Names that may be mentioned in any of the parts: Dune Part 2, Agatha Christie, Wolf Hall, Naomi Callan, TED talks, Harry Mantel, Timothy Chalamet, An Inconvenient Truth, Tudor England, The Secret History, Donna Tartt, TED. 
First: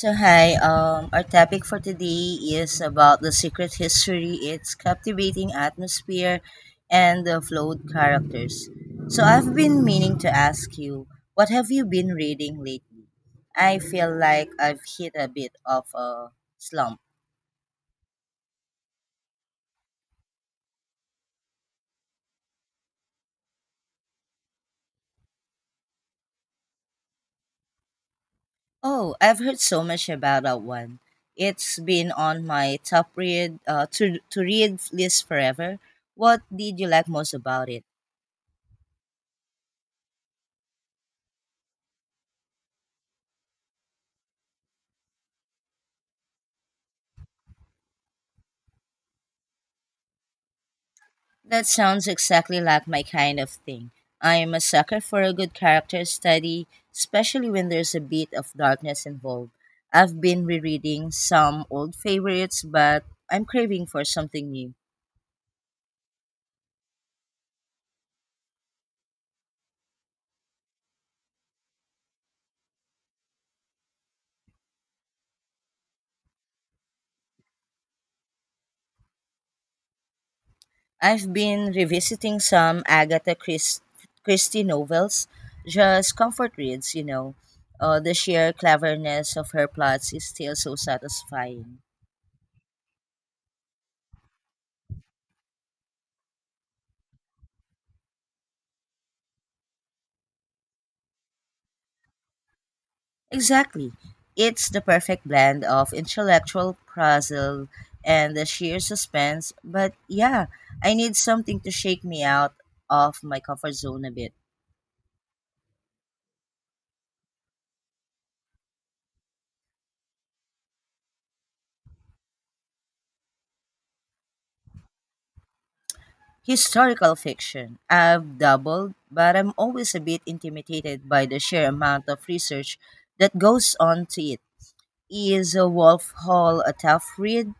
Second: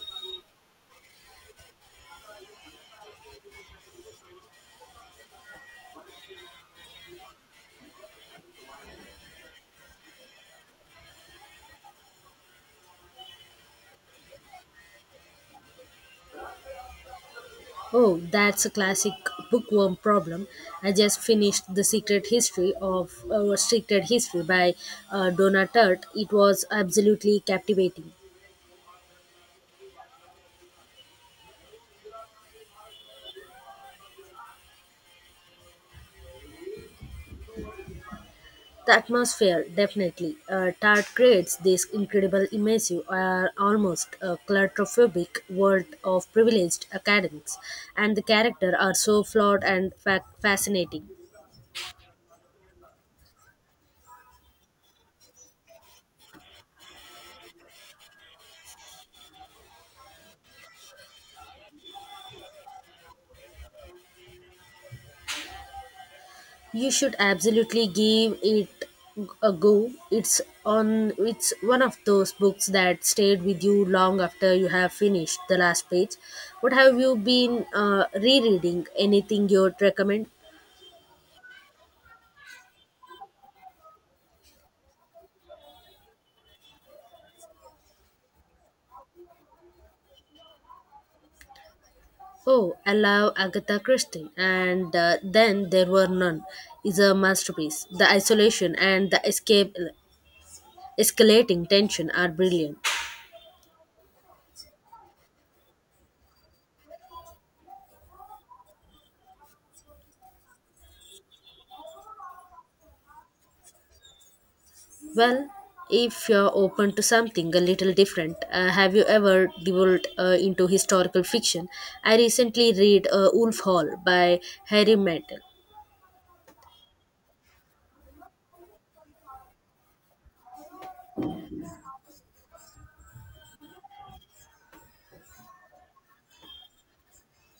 So hi, our topic for today is about the secret history, its captivating atmosphere, and the flawed characters. So I've been meaning to ask you, what have you been reading lately? I feel like I've hit a bit of a slump. Oh, that's a classic bookworm problem. I just finished The Secret History by Donna Tartt. It was absolutely captivating. Oh, I've heard so much about that one. It's been on my top read to read list forever. What did you like most about it? The atmosphere, definitely. Tart creates this incredible, immersive, almost claustrophobic world of privileged academics, and the characters are so flawed and fascinating. That sounds exactly like my kind of thing. I am a sucker for a good character study, especially when there's a bit of darkness involved. I've been rereading some old favorites, but I'm craving for something new. You should absolutely give it a go. It's one of those books that stayed with you long after you have finished the last page. What have you been rereading? Anything you'd recommend? I've been revisiting some Christie novels, just comfort reads, The sheer cleverness of her plots is still so satisfying. Oh, I love Agatha Christie, and then there were none. Is a masterpiece. The isolation and the escalating tension are brilliant. Exactly. It's the perfect blend of intellectual puzzle and the sheer suspense. But yeah, I need something to shake me out of my comfort zone a bit. Well, if you're open to something a little different, have you ever delved into historical fiction? I recently read Wolf Hall by Harry Mantel. Historical fiction. I've doubled, but I'm always a bit intimidated by the sheer amount of research that goes on to it. Is a Wolf Hall a tough read?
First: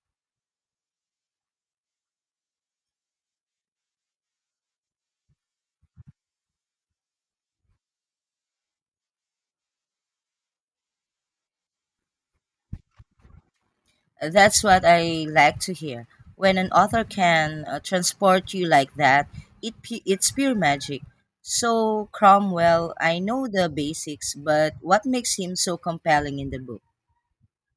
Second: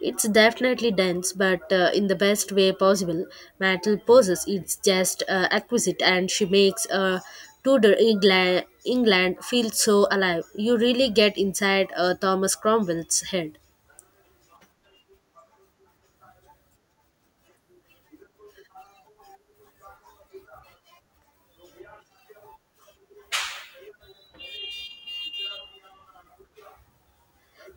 It's definitely dense, but in the best way possible. Mantel poses it's just exquisite, and she makes Tudor England feel so alive. You really get inside Thomas Cromwell's head. That's what I like to hear. When an author can transport you like that, it's pure magic. So Cromwell, I know the basics, but what makes him so compelling in the book?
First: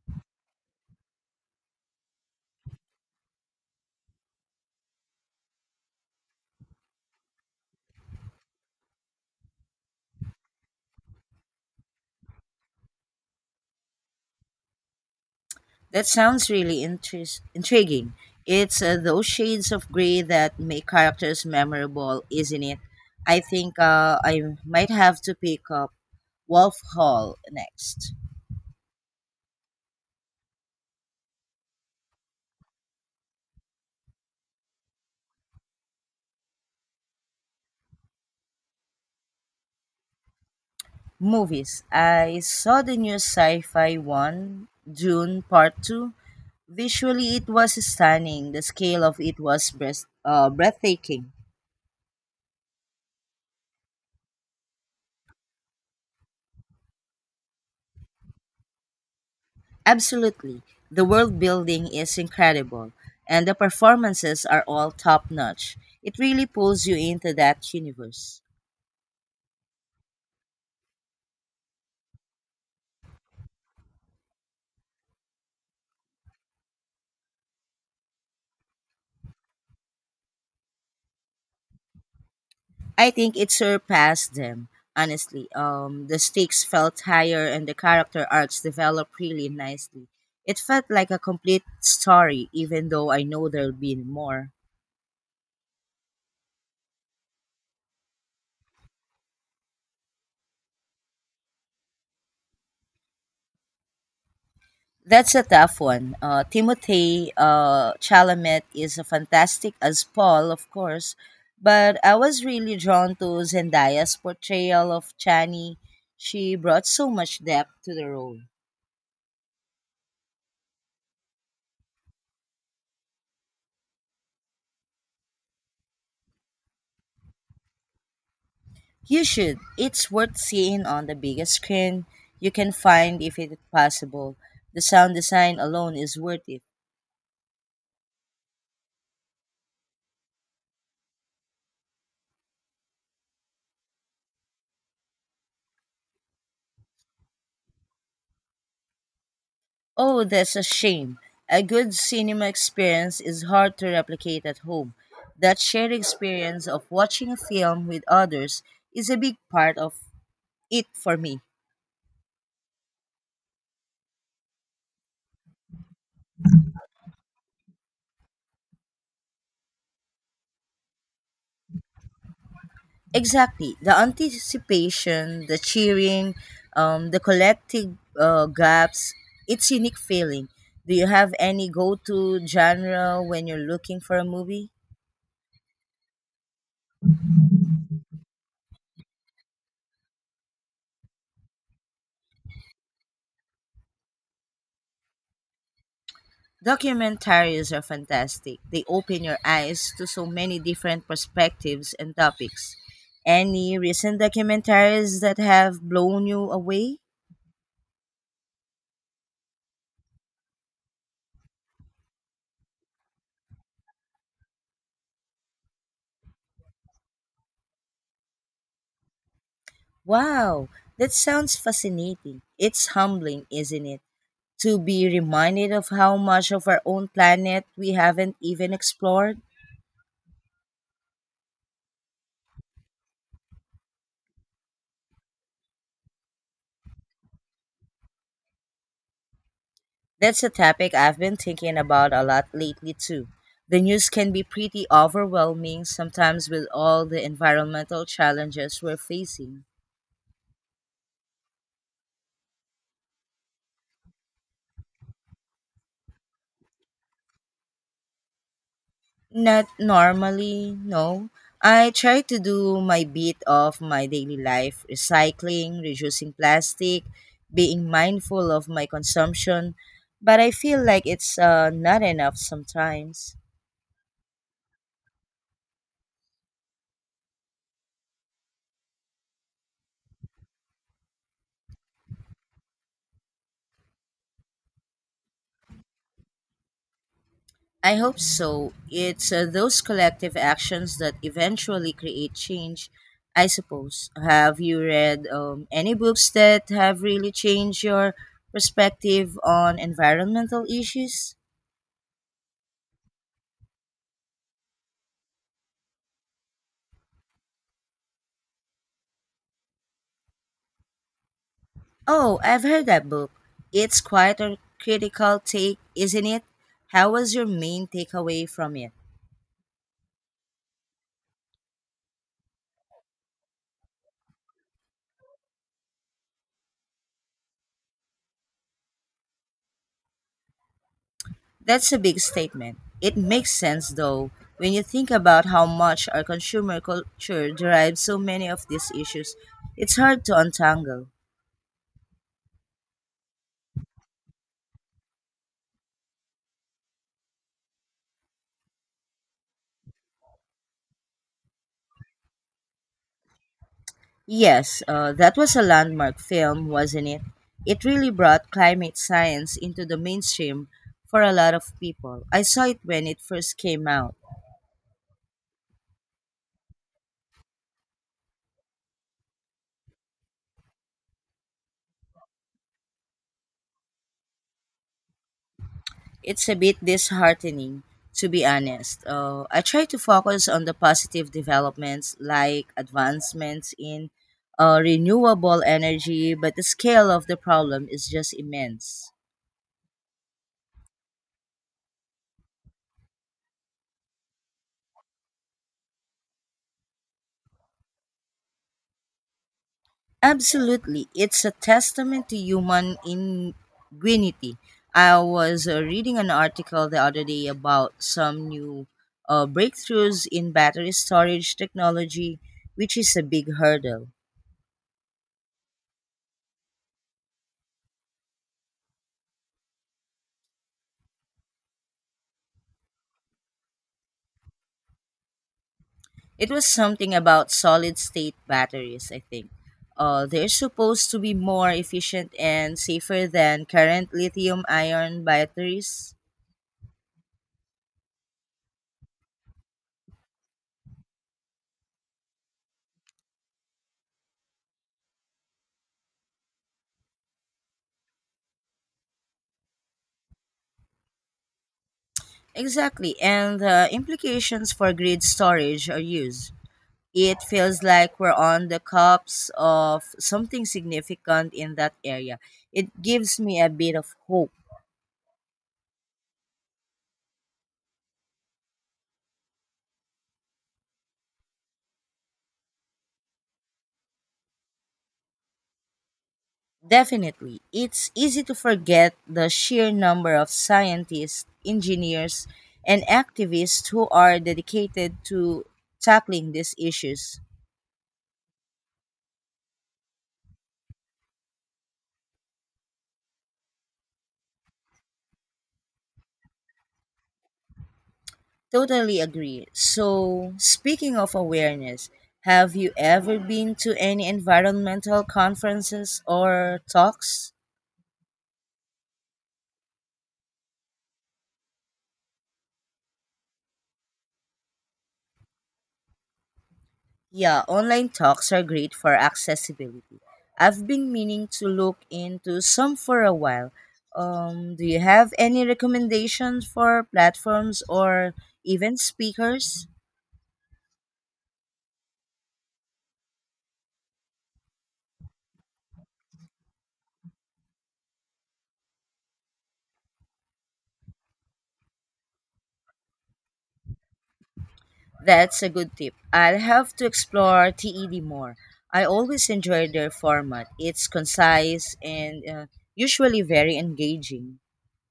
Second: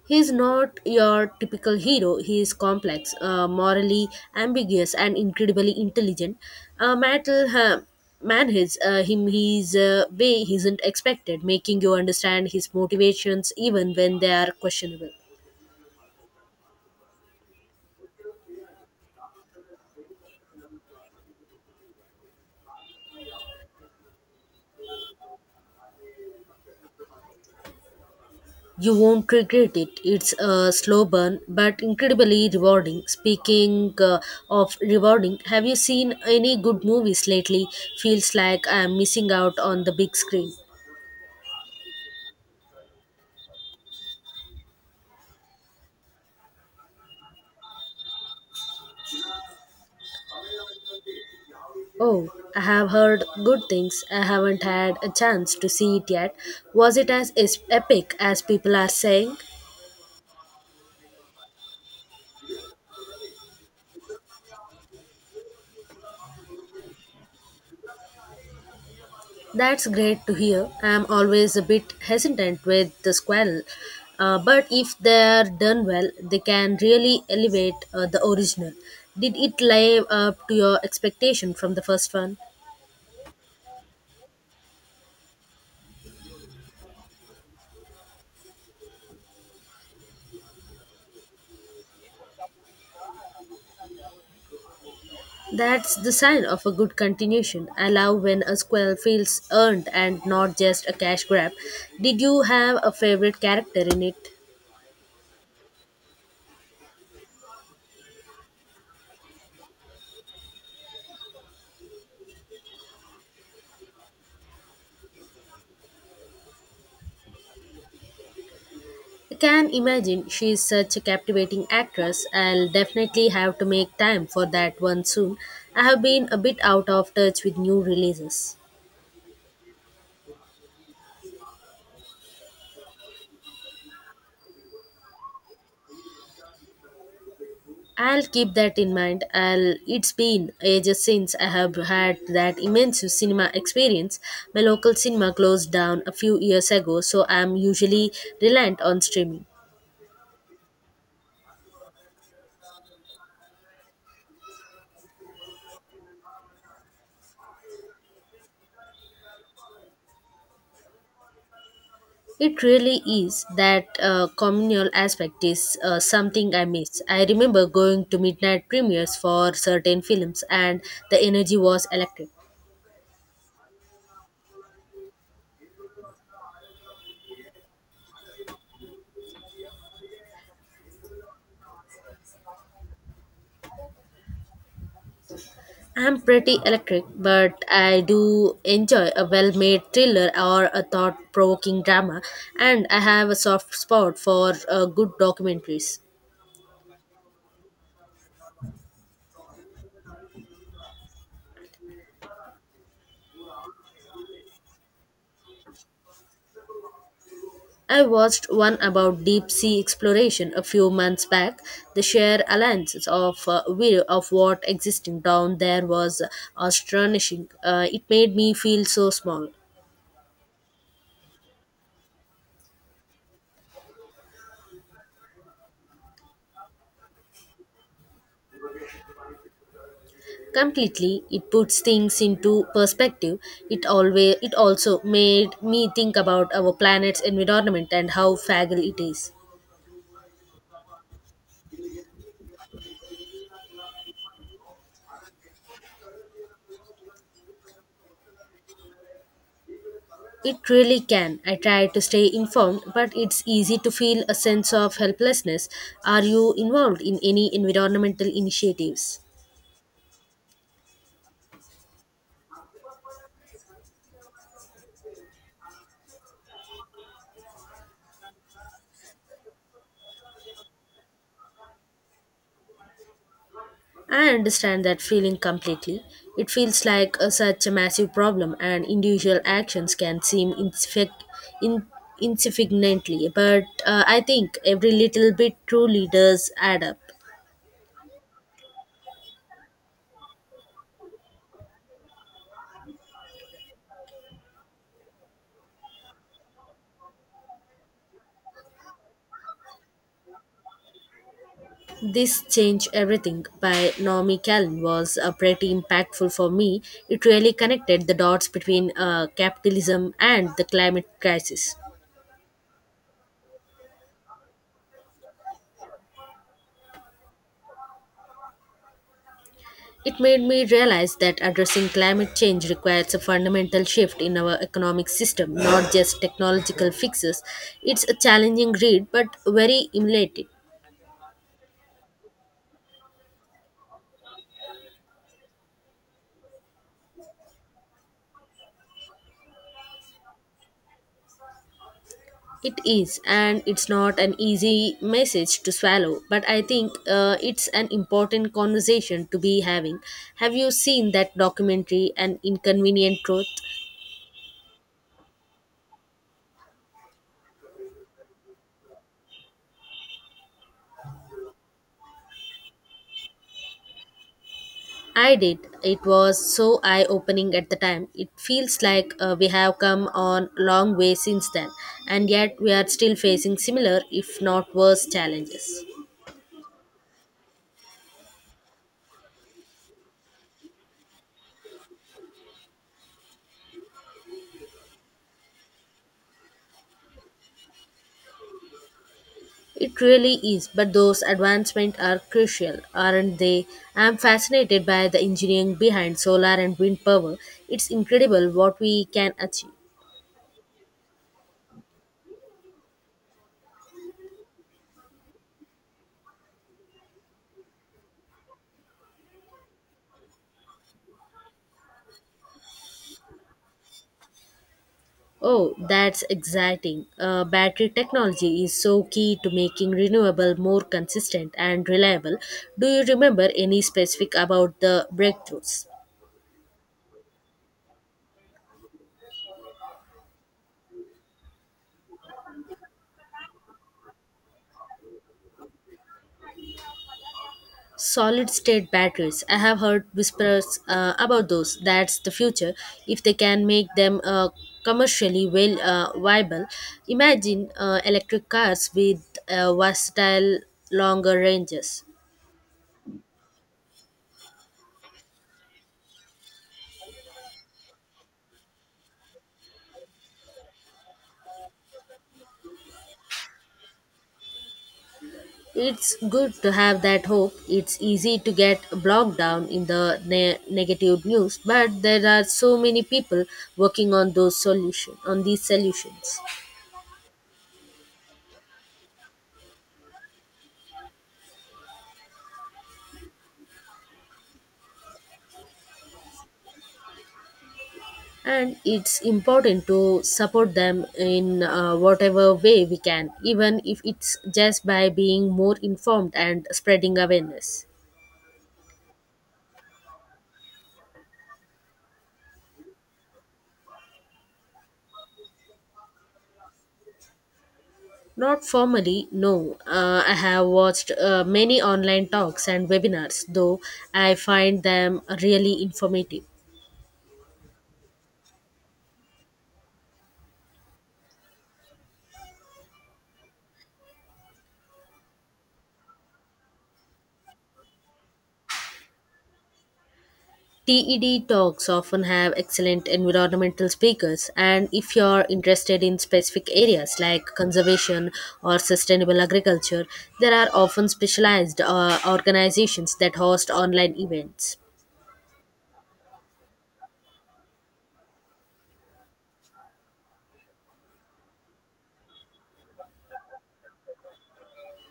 He's not your typical hero. He is complex, morally ambiguous, and incredibly intelligent. Uh, Mattel ha- manages him his way he isn't expected, making you understand his motivations even when they are questionable. That sounds really intriguing. It's those shades of gray that make characters memorable, isn't it? I think I might have to pick up Wolf Hall next. You won't regret it. It's a slow burn, but incredibly rewarding. Speaking of rewarding, have you seen any good movies lately? Feels like I'm missing out on the big screen. Movies. I saw the new sci fi one, Dune Part 2. Visually, it was stunning. The scale of it was breathtaking. Oh, I have heard good things. I haven't had a chance to see it yet. Was it as epic as people are saying? Absolutely. The world building is incredible, and the performances are all top notch. It really pulls you into that universe. That's great to hear. I'm always a bit hesitant with the squirrel, but if they're done well, they can really elevate the original. Did it live up to your expectation from the first one? I think it surpassed them, honestly. The stakes felt higher and the character arcs developed really nicely. It felt like a complete story, even though I know there'll be more. That's the sign of a good continuation. I love when a squirrel feels earned and not just a cash grab. Did you have a favorite character in it? That's a tough one. Timothy Chalamet is a fantastic as Paul, of course, but I was really drawn to Zendaya's portrayal of Chani. She brought so much depth to the role. I can imagine she is such a captivating actress. I'll definitely have to make time for that one soon. I have been a bit out of touch with new releases. You should. It's worth seeing on the biggest screen you can find if it's possible. The sound design alone is worth it. I'll keep that in mind. It's been ages since I have had that immense cinema experience. My local cinema closed down a few years ago, so I'm usually reliant on streaming. Oh, that's a shame. A good cinema experience is hard to replicate at home. That shared experience of watching a film with others is a big part of it for me. It really is. That communal aspect is something I miss. I remember going to midnight premieres for certain films, and the energy was electric. Exactly. The anticipation, the cheering, the collective gaps, it's unique feeling. Do you have any go-to genre when you're looking for a movie? I'm pretty electric, but I do enjoy a well made thriller or a thought provoking drama, and I have a soft spot for good documentaries. Documentaries are fantastic. They open your eyes to so many different perspectives and topics. Any recent documentaries that have blown you away? I watched one about deep sea exploration a few months back. The sheer alliances of view of what existing down there was astonishing. It made me feel so small. Wow, that sounds fascinating. It's humbling, isn't it, to be reminded of how much of our own planet we haven't even explored? Completely, it puts things into perspective. It also made me think about our planet's environment and how fragile it is. That's a topic I've been thinking about a lot lately, too. The news can be pretty overwhelming sometimes with all the environmental challenges we're facing. It really can. I try to stay informed, but it's easy to feel a sense of helplessness. Are you involved in any environmental initiatives? Not normally, no. I try to do my bit of my daily life, recycling, reducing plastic, being mindful of my consumption, but I feel like it's not enough sometimes. I understand that feeling completely. It feels like such a massive problem, and individual actions can seem in, insignificantly. But I think every little bit truly does add up. I hope so. It's those collective actions that eventually create change, I suppose. Have you read any books that have really changed your perspective on environmental issues? This Change Everything by Naomi Callan was pretty impactful for me. It really connected the dots between capitalism and the climate crisis. Oh, I've heard that book. It's quite a critical take, isn't it? How was your main takeaway from it? It made me realize that addressing climate change requires a fundamental shift in our economic system, not just technological fixes. It's a challenging read, but very elated. That's a big statement. It makes sense, though, when you think about how much our consumer culture derives so many of these issues. It's hard to untangle. It is, and it's not an easy message to swallow, but I think it's an important conversation to be having. Have you seen that documentary, An Inconvenient Truth? Yes, that was a landmark film, wasn't it? It really brought climate science into the mainstream for a lot of people. I saw it when it first came out. I did. It was so eye opening at the time. It feels like we have come on long way since then, and yet we are still facing similar, if not worse, challenges. It's a bit disheartening, to be honest. I try to focus on the positive developments like advancements in renewable energy, but the scale of the problem is just immense. It really is, but those advancements are crucial, aren't they? I'm fascinated by the engineering behind solar and wind power. It's incredible what we can achieve. Absolutely. It's a testament to human ingenuity. I was reading an article the other day about some new breakthroughs in battery storage technology, which is a big hurdle. Oh, that's exciting. Battery technology is so key to making renewable more consistent and reliable. Do you remember any specific about the breakthroughs? It was something about solid state batteries, I think. They're supposed to be more efficient and safer than current lithium ion batteries. Solid state batteries. I have heard whispers about those. That's the future. If they can make them commercially well viable, imagine electric cars with versatile longer ranges. Exactly, and the implications for grid storage are huge. It feels like we're on the cusp of something significant in that area. It gives me a bit of hope. It's good to have that hope. It's easy to get bogged down in the negative news, but there are so many people working on those solution on these solutions, Definitely. It's easy to forget the sheer number of scientists, engineers, and activists who are dedicated to tackling these issues. and it's important to support them in whatever way we can, even if it's just by being more informed and spreading awareness. Totally agree. So, speaking of awareness, have you ever been to any environmental conferences or talks? Not formally, no. I have watched many online talks and webinars, though I find them really informative. Yeah, online talks are great for accessibility. I've been meaning to look into some for a while. Do you have any recommendations for platforms or even speakers? TED talks often have excellent environmental speakers, and if you're interested in specific areas like conservation or sustainable agriculture, there are often specialized organizations that host online events. That's a good tip. I'll have to explore TED more. I always enjoy their format. It's concise and usually very engaging.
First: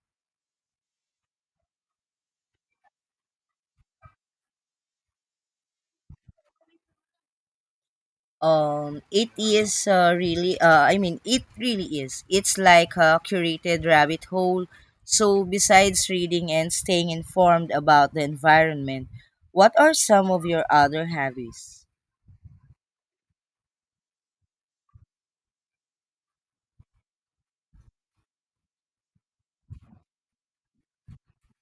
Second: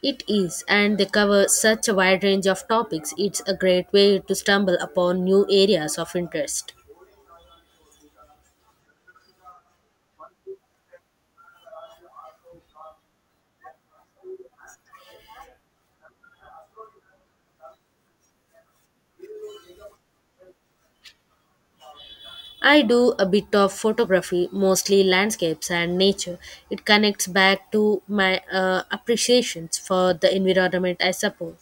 It is, and they cover such a wide range of topics, it's a great way to stumble upon new areas of interest. It is really I mean it really is. It's like a curated rabbit hole. So besides reading and staying informed about the environment, what are some of your other hobbies? I do a bit of photography, mostly landscapes and nature. It connects back to my appreciations for the environment I support.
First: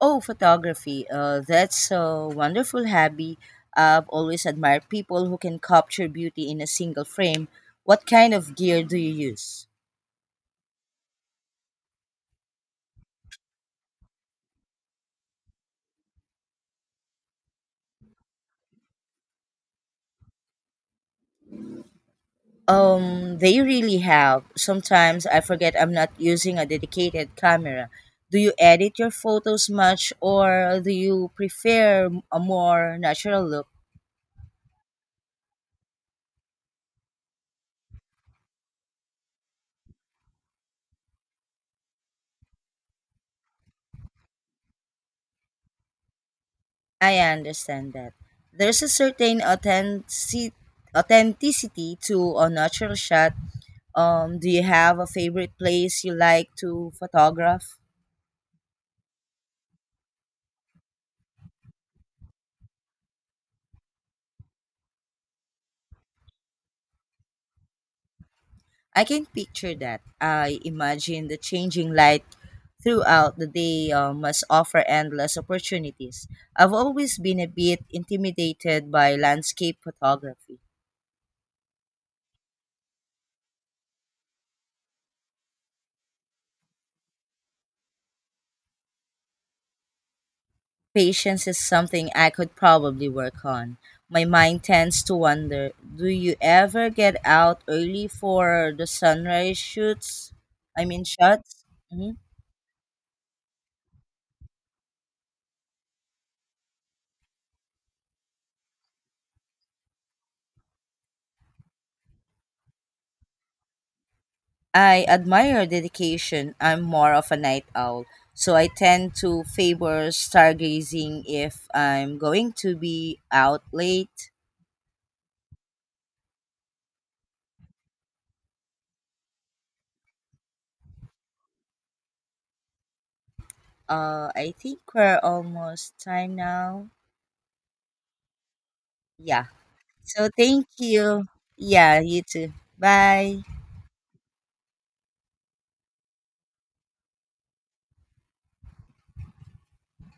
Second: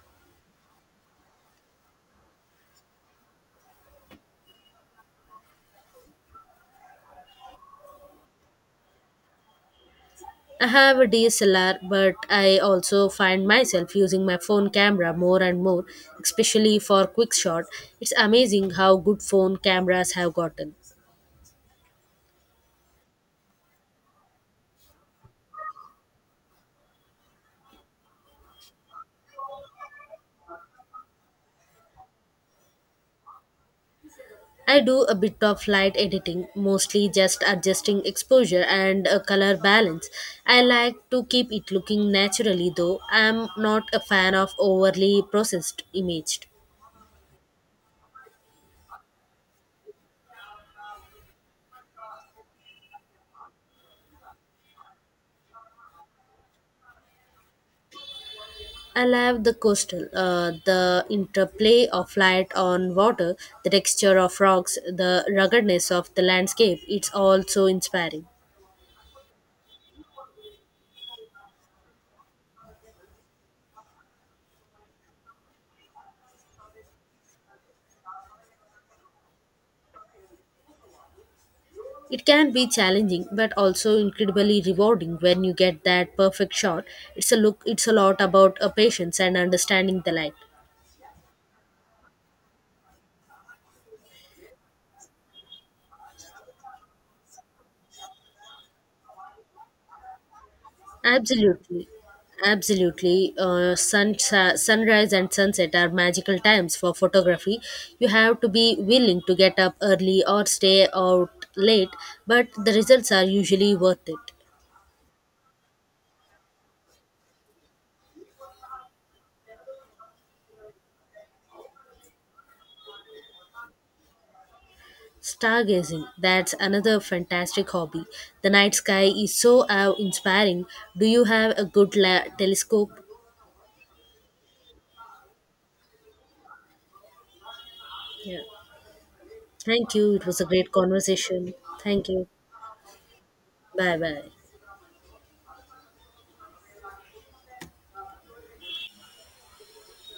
Oh, photography, that's a wonderful hobby. I've always admired people who can capture beauty in a single frame. What kind of gear do you use? I have a DSLR, but I also find myself using my phone camera more and more, especially for quick shot. It's amazing how good phone cameras have gotten. They really have. Sometimes I forget I'm not using a dedicated camera. Do you edit your photos much or do you prefer a more natural look? I do a bit of light editing, mostly just adjusting exposure and color balance. I like to keep it looking naturally though. I'm not a fan of overly processed imaged. I understand that. There's a authenticity to a natural shot. Do you have a favorite place you like to photograph? I love the coastal, the interplay of light on water, the texture of rocks, the ruggedness of the landscape. It's all so inspiring. I can picture that. I imagine the changing light throughout the day must offer endless opportunities. I've always been a bit intimidated by landscape photography. It can be challenging but also incredibly rewarding when you get that perfect shot. It's a lot about a patience and understanding the light. Patience is something I could probably work on. My mind tends to wonder, do you ever get out early for the sunrise shots? Absolutely. Hmm. Absolutely. Sunrise and sunset are magical times for photography. You have to be willing to get up early or stay out late, but the results are usually worth it. I admire your dedication. I'm more of a night owl, so I tend to favor stargazing if I'm going to be out late. Stargazing, that's another fantastic hobby. The night sky is so inspiring. Do you have a good telescope? I think we're almost time now. Yeah. Yeah. Thank you. It So was a thank great you. conversation. Yeah, Thank you you. too. Bye. Bye bye.